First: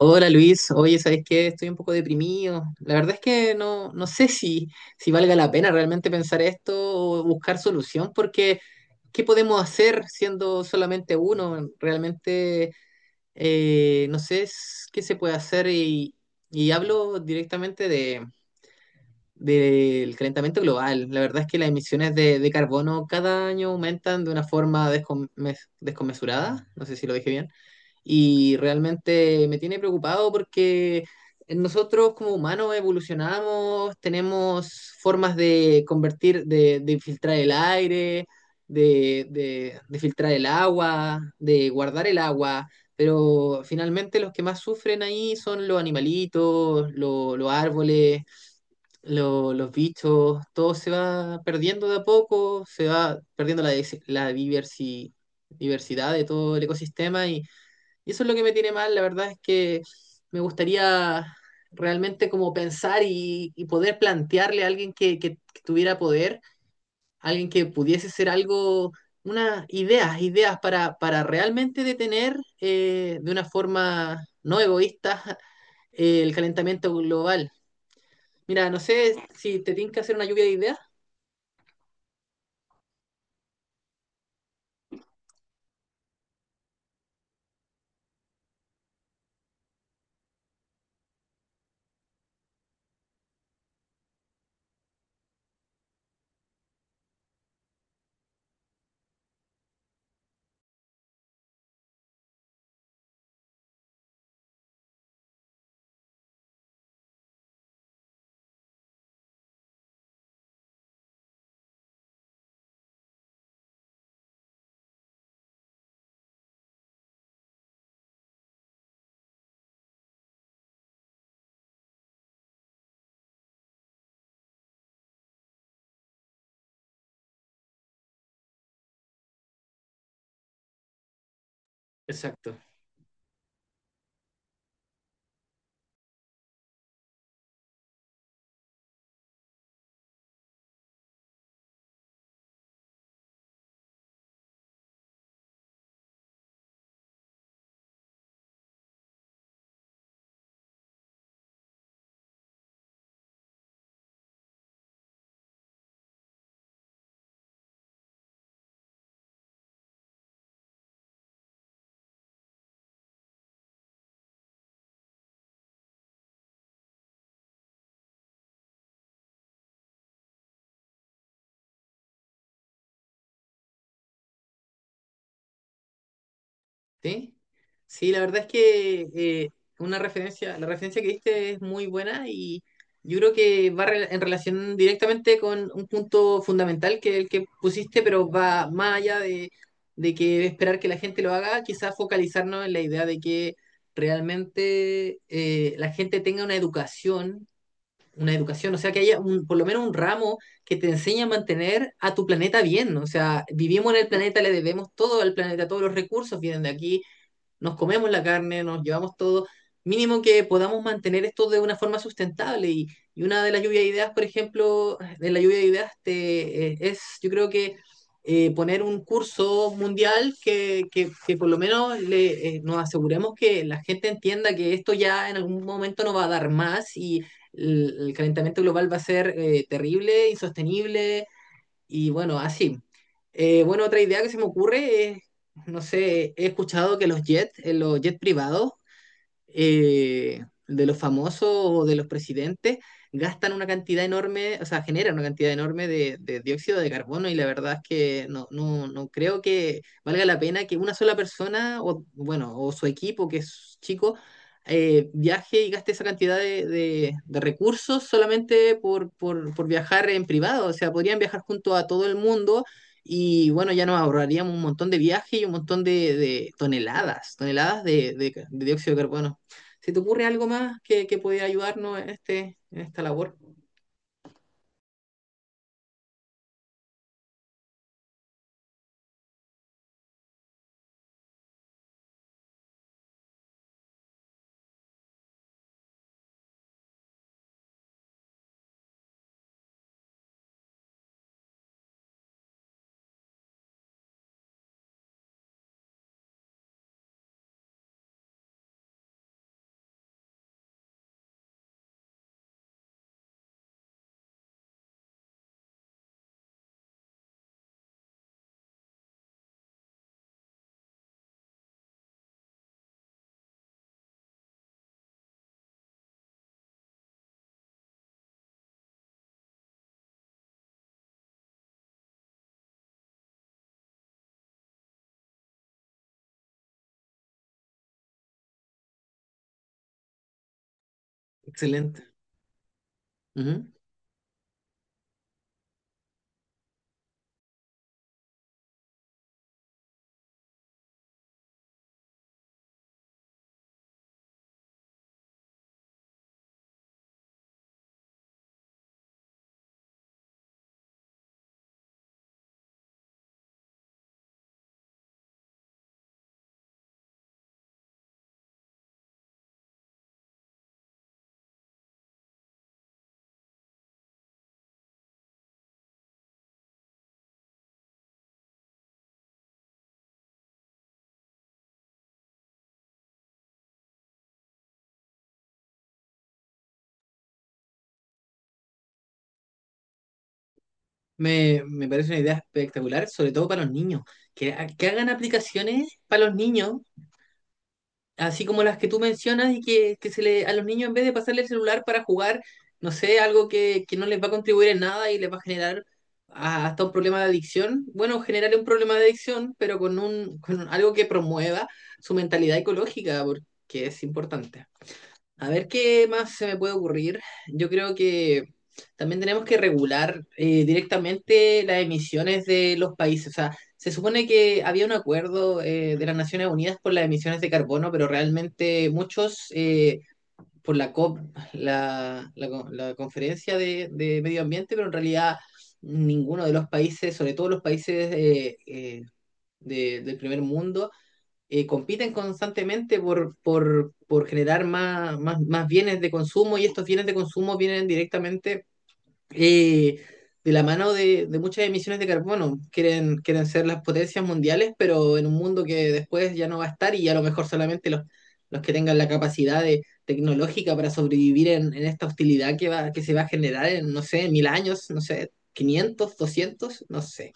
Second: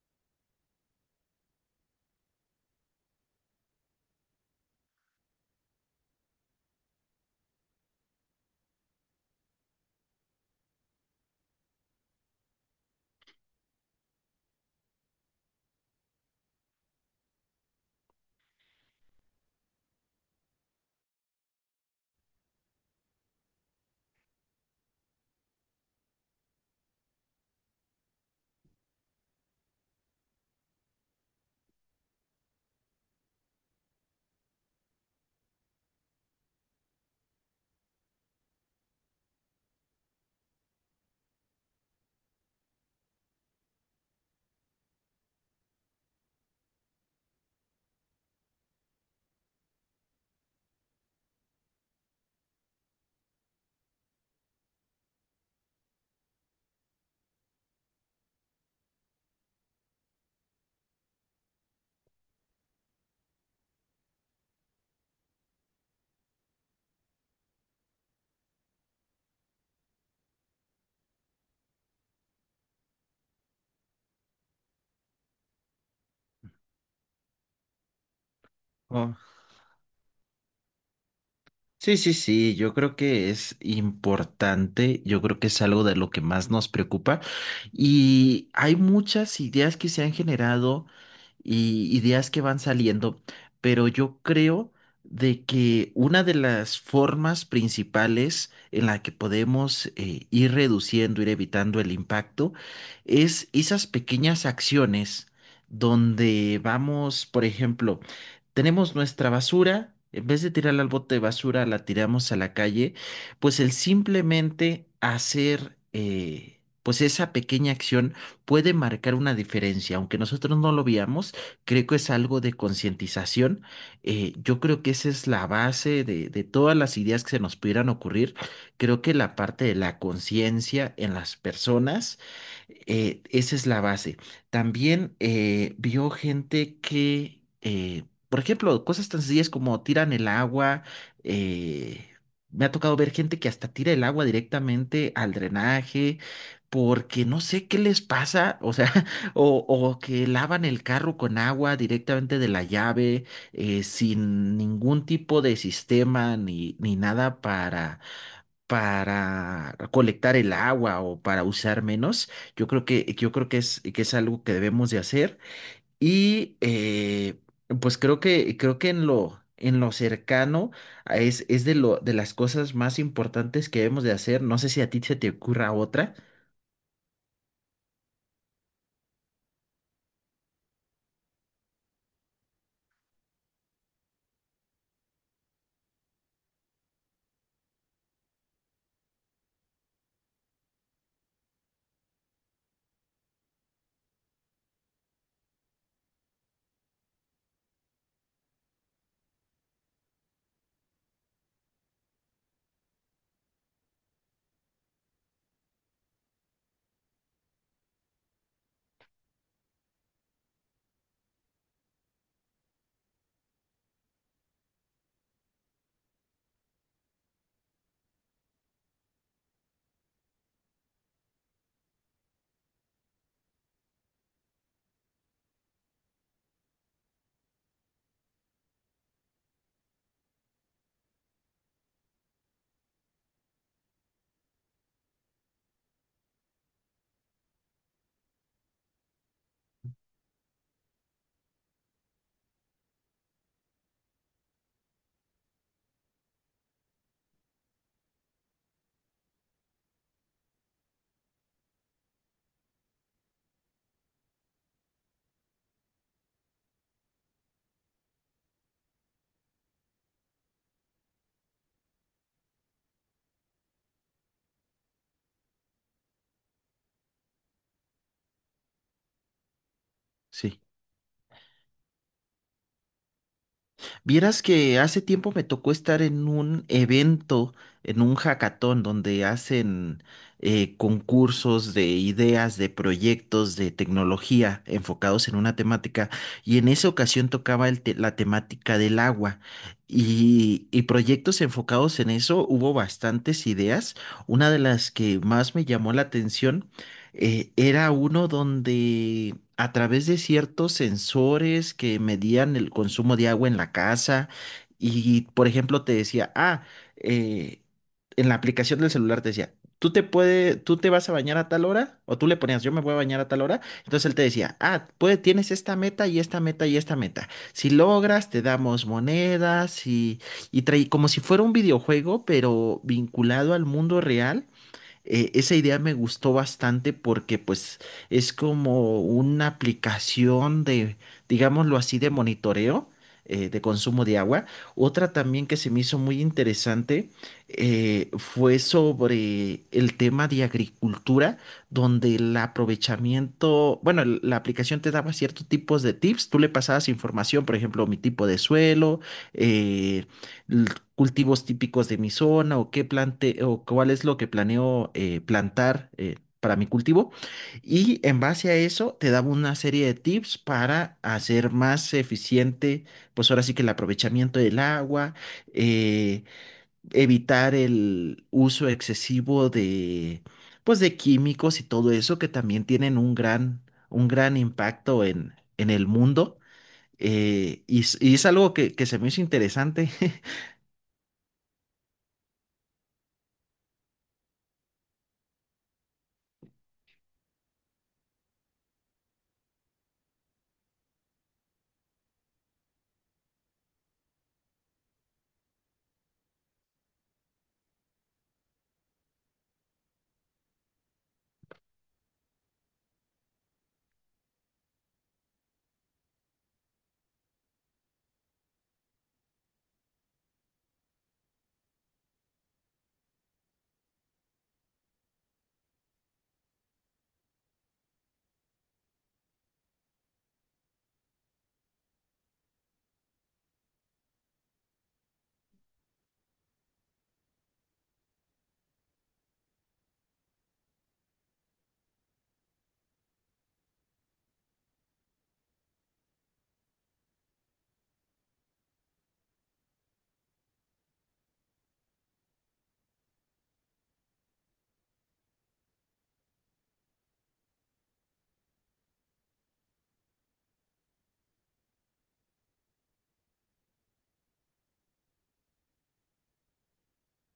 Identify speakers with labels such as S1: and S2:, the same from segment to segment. S1: Hola Luis, oye, ¿sabes qué? Estoy un poco deprimido. La verdad es que no, no sé si valga la pena realmente pensar esto o buscar solución, porque ¿qué podemos hacer siendo solamente uno? Realmente no sé qué se puede hacer y hablo directamente del calentamiento global. La verdad es que las emisiones de carbono cada año aumentan de una forma descomesurada. No sé si lo dije bien. Y realmente me tiene preocupado porque nosotros como humanos evolucionamos, tenemos formas de convertir, de filtrar el aire, de filtrar el agua, de guardar el agua, pero finalmente los que más sufren ahí son los animalitos, los árboles, los bichos, todo se va perdiendo de a poco, se va perdiendo la diversidad de todo el ecosistema y eso es lo que me tiene mal, la verdad es que me gustaría realmente como pensar y poder plantearle a alguien que tuviera poder, alguien que pudiese ser algo, unas ideas para realmente detener de una forma no egoísta el calentamiento global. Mira, no sé
S2: Oh,
S1: si te tinca hacer una lluvia de ideas.
S2: sí, sí, sí, yo creo que es importante, yo creo que es algo de lo que más nos preocupa y hay muchas ideas que se han generado y ideas que van saliendo, pero yo creo de que una de las formas principales en la que podemos ir reduciendo, ir evitando el impacto, es esas pequeñas acciones donde vamos, por ejemplo, tenemos nuestra basura, en vez de tirarla al bote de basura, la tiramos a la calle, pues el simplemente hacer, pues esa pequeña acción puede marcar una diferencia, aunque nosotros no lo veamos, creo que es algo de concientización, yo creo que esa es la base de todas las ideas que se nos pudieran ocurrir, creo que la parte de la conciencia en las personas,
S1: Exacto.
S2: esa es la base. También vio gente que... por ejemplo, cosas tan sencillas como tiran el agua. eh, Me ha tocado ver gente que hasta tira el agua directamente al drenaje porque no sé qué les pasa, o sea, o que lavan el carro con agua directamente de la llave, sin ningún tipo de sistema ni nada para... para colectar el agua o para usar menos. Yo creo que es algo que debemos de hacer. Y pues creo que en lo cercano es de las cosas más importantes que debemos de hacer. No sé si a ti se te ocurra otra.
S1: Sí, sí, la verdad es que una referencia, la referencia que diste es muy buena y yo creo que va en relación directamente con un punto fundamental que es el que pusiste, pero va más allá de que esperar que la gente lo haga, quizás focalizarnos en la idea de que realmente la gente tenga una educación, o sea, que haya por lo menos un ramo que te enseñe a mantener a tu planeta bien, ¿no? O sea, vivimos en el planeta, le debemos todo al planeta, todos los recursos vienen de aquí, nos comemos la carne, nos llevamos todo, mínimo que podamos mantener esto de una forma sustentable. Y una de las lluvias de ideas, por ejemplo, de la lluvia de ideas es, yo creo que poner un curso mundial que por lo menos nos aseguremos que la gente entienda que esto ya en algún momento no va a dar más y el calentamiento global va a ser terrible, insostenible y bueno, así. Bueno, otra idea que se me ocurre es, no sé, he escuchado que los jets privados, de los famosos o de los presidentes gastan una cantidad enorme, o sea, generan una cantidad enorme de dióxido de carbono y la verdad es que no, no, no creo que valga la pena que una sola persona o, bueno, o su equipo que es chico viaje y gaste esa cantidad de recursos solamente por viajar en privado. O sea, podrían viajar junto a todo el mundo y bueno, ya nos ahorraríamos un montón de viajes y un montón de toneladas, toneladas de dióxido de carbono. ¿Se te ocurre algo
S2: Sí.
S1: más que pudiera ayudarnos en, este, en esta labor?
S2: Vieras que hace tiempo me tocó estar en un evento, en un hackathon, donde hacen concursos de ideas, de proyectos, de tecnología enfocados en una temática. Y en esa ocasión tocaba la temática del agua. Y proyectos enfocados en eso, hubo bastantes ideas. Una de las que más me llamó la atención era uno donde a través de ciertos sensores que medían el consumo de agua en la casa y, por ejemplo, te decía, ah, eh, en la aplicación del celular te decía, tú te vas a bañar a tal hora, o tú le ponías, yo me voy a bañar a tal hora, entonces él te decía, ah, pues tienes esta meta y esta meta y esta meta. Si logras, te damos monedas y traí como si fuera un videojuego, pero vinculado al mundo real. Esa idea me gustó bastante porque pues es como una aplicación de, digámoslo así, de
S1: Excelente.
S2: monitoreo de
S1: Ujú.
S2: consumo de agua. Otra también que se me hizo muy interesante, fue sobre el tema de agricultura, donde el aprovechamiento, bueno, la aplicación te daba ciertos tipos de tips, tú le pasabas información, por ejemplo, mi tipo de suelo, eh, cultivos típicos de mi zona o qué plante o cuál es lo que planeo plantar para mi cultivo. Y en base a eso te daba una serie de tips para hacer más eficiente, pues ahora sí que el aprovechamiento del agua, eh, evitar el uso excesivo de, pues de químicos y todo eso que también tienen un gran impacto en el mundo. Y, y es algo que se me hizo interesante.
S1: Me parece una idea espectacular, sobre todo para los niños. Que hagan aplicaciones para los niños, así como las que tú mencionas, y que a los niños, en vez de pasarle el celular para jugar, no sé, algo que no les va a contribuir en nada y les va a generar hasta un problema de adicción. Bueno, generar un problema de adicción, pero con algo que promueva su mentalidad ecológica, porque es importante. A ver qué más se me puede ocurrir. Yo creo que también tenemos que regular directamente las emisiones de los países. O sea, se supone que había un acuerdo de las Naciones Unidas por las emisiones de carbono, pero realmente muchos, por la COP, la conferencia de medio ambiente, pero en realidad ninguno de los países, sobre todo los países del primer mundo, compiten constantemente por generar más bienes de consumo y estos bienes de consumo vienen directamente eh, de la mano de muchas emisiones de carbono. Quieren ser las potencias mundiales, pero en un mundo que después ya no va a estar y a lo mejor solamente los que tengan la capacidad tecnológica para sobrevivir esta hostilidad que se va a generar en, no sé, 1000 años, no sé, 500 200 no sé.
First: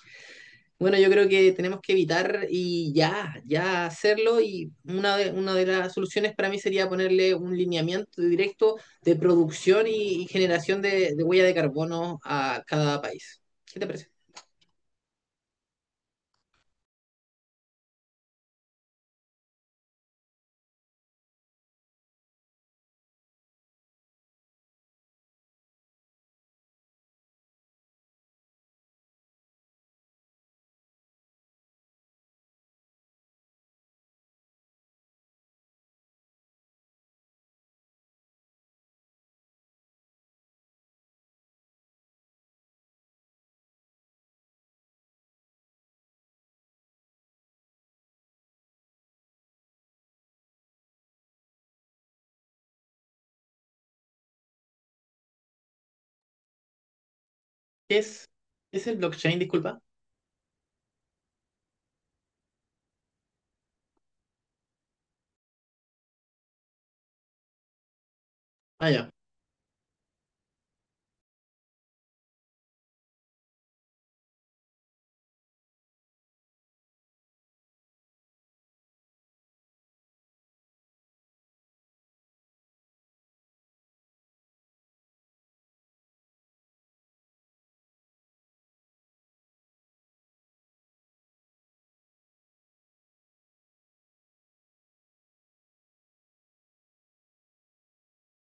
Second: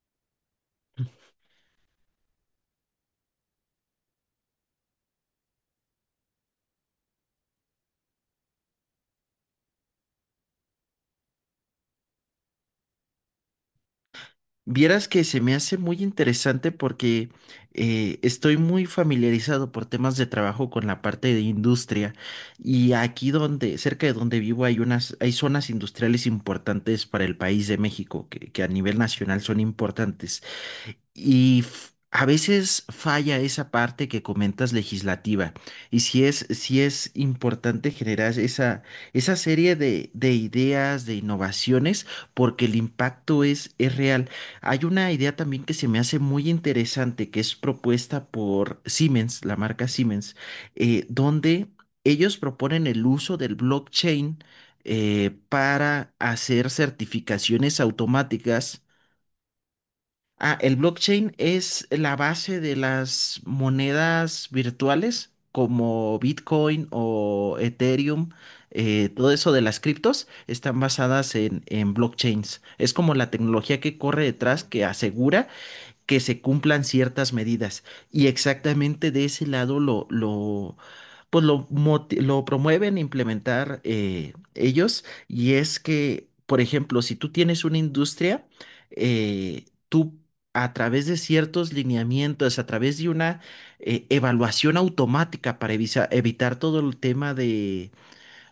S1: Bueno, yo creo que tenemos que evitar y ya, hacerlo. Y una de las soluciones para mí sería ponerle un lineamiento directo de producción y generación de huella de carbono a cada país. ¿Qué te parece?
S2: Vieras que se me hace muy interesante porque estoy muy familiarizado por temas de trabajo con la parte de industria y aquí donde, cerca de donde vivo hay unas, hay zonas industriales importantes para el país de México que a nivel nacional son importantes. Y a veces falla esa parte que comentas legislativa. Y si es importante generar esa, esa serie de ideas, de innovaciones, porque el impacto es real. Hay una idea también que se me hace muy interesante, que es propuesta por Siemens, la marca Siemens, donde ellos proponen el uso del blockchain, para hacer certificaciones
S1: ¿Qué es,
S2: automáticas.
S1: es el blockchain? Disculpa.
S2: Ah, el blockchain es la base de las monedas virtuales como Bitcoin o Ethereum,
S1: Ah, ya,
S2: todo eso de las criptos están basadas en blockchains. Es como la tecnología que corre detrás que asegura que se cumplan ciertas medidas. Y exactamente de ese lado pues lo, lo promueven a implementar ellos, y es que, por ejemplo, si tú tienes una industria, tú a través de ciertos lineamientos, a través de una evaluación automática para evitar todo el tema,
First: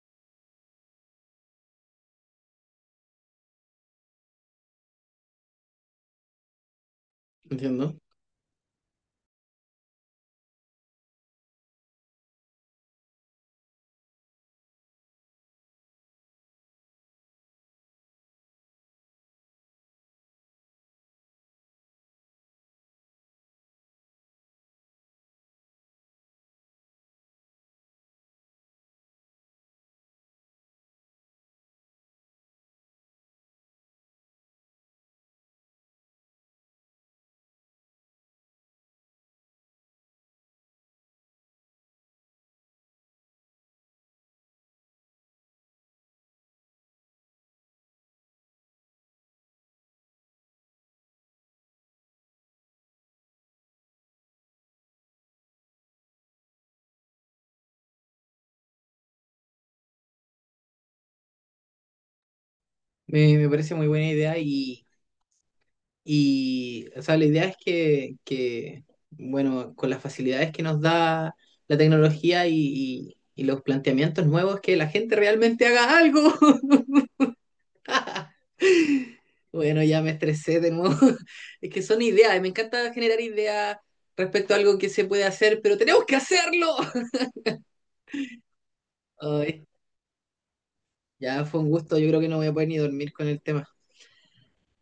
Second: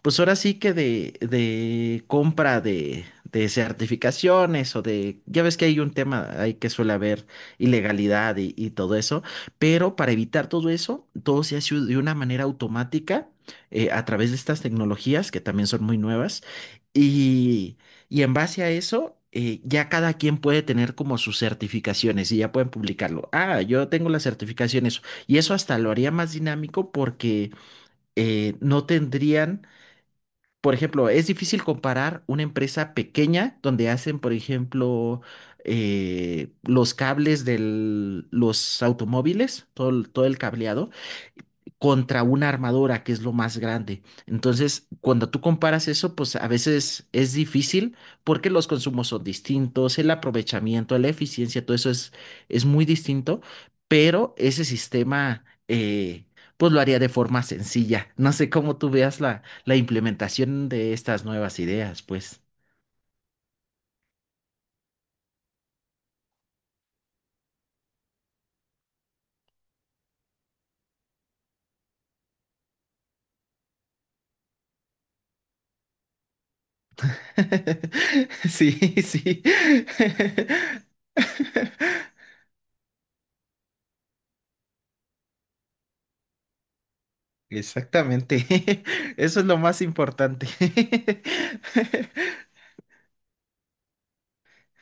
S2: pues ahora sí que de compra de certificaciones o de, ya ves que hay un tema ahí que suele haber
S1: entiendo.
S2: ilegalidad y todo eso, pero para evitar todo eso, todo se hace de una manera automática, a través de estas tecnologías que también son muy nuevas, y, y en base a eso... ya cada quien puede tener como sus certificaciones y ya pueden publicarlo. Ah, yo tengo las certificaciones y eso hasta lo haría más dinámico porque no tendrían, por ejemplo, es difícil comparar una empresa pequeña donde hacen, por ejemplo, los cables de los automóviles, todo, todo el cableado contra una armadora que es lo más grande. Entonces, cuando tú comparas eso, pues a veces es difícil porque los consumos son distintos, el aprovechamiento, la eficiencia, todo eso es muy distinto, pero ese sistema, pues lo haría de forma sencilla. No sé cómo tú veas la, la implementación de estas nuevas ideas, pues.
S1: Me parece muy buena idea o sea, la idea es que, bueno, con las facilidades que nos da la tecnología y, y y los planteamientos nuevos, que la gente realmente haga algo.
S2: Sí, sí.
S1: Bueno, ya me estresé de nuevo. Es que son ideas, y me encanta generar ideas respecto a algo que se puede hacer, pero tenemos que hacerlo.
S2: Exactamente. Eso es lo
S1: Ay,
S2: más importante.
S1: ya fue un gusto, yo creo que no voy a poder ni dormir con el tema.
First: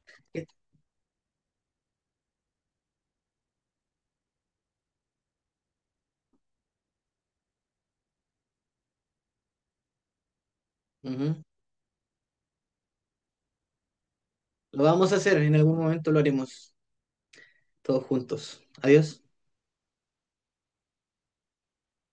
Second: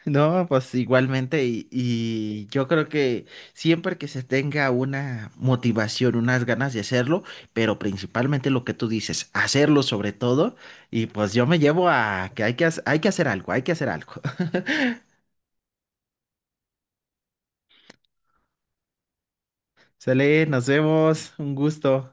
S2: No, pues igualmente, y yo creo que siempre que se tenga una motivación, unas ganas de hacerlo, pero principalmente lo que tú dices, hacerlo sobre todo, y
S1: Ujú.
S2: pues yo me llevo a que hay que, hay que hacer algo, hay que hacer algo.
S1: Lo vamos a hacer, en algún momento lo haremos todos juntos. Adiós.
S2: Sale, nos vemos, un gusto.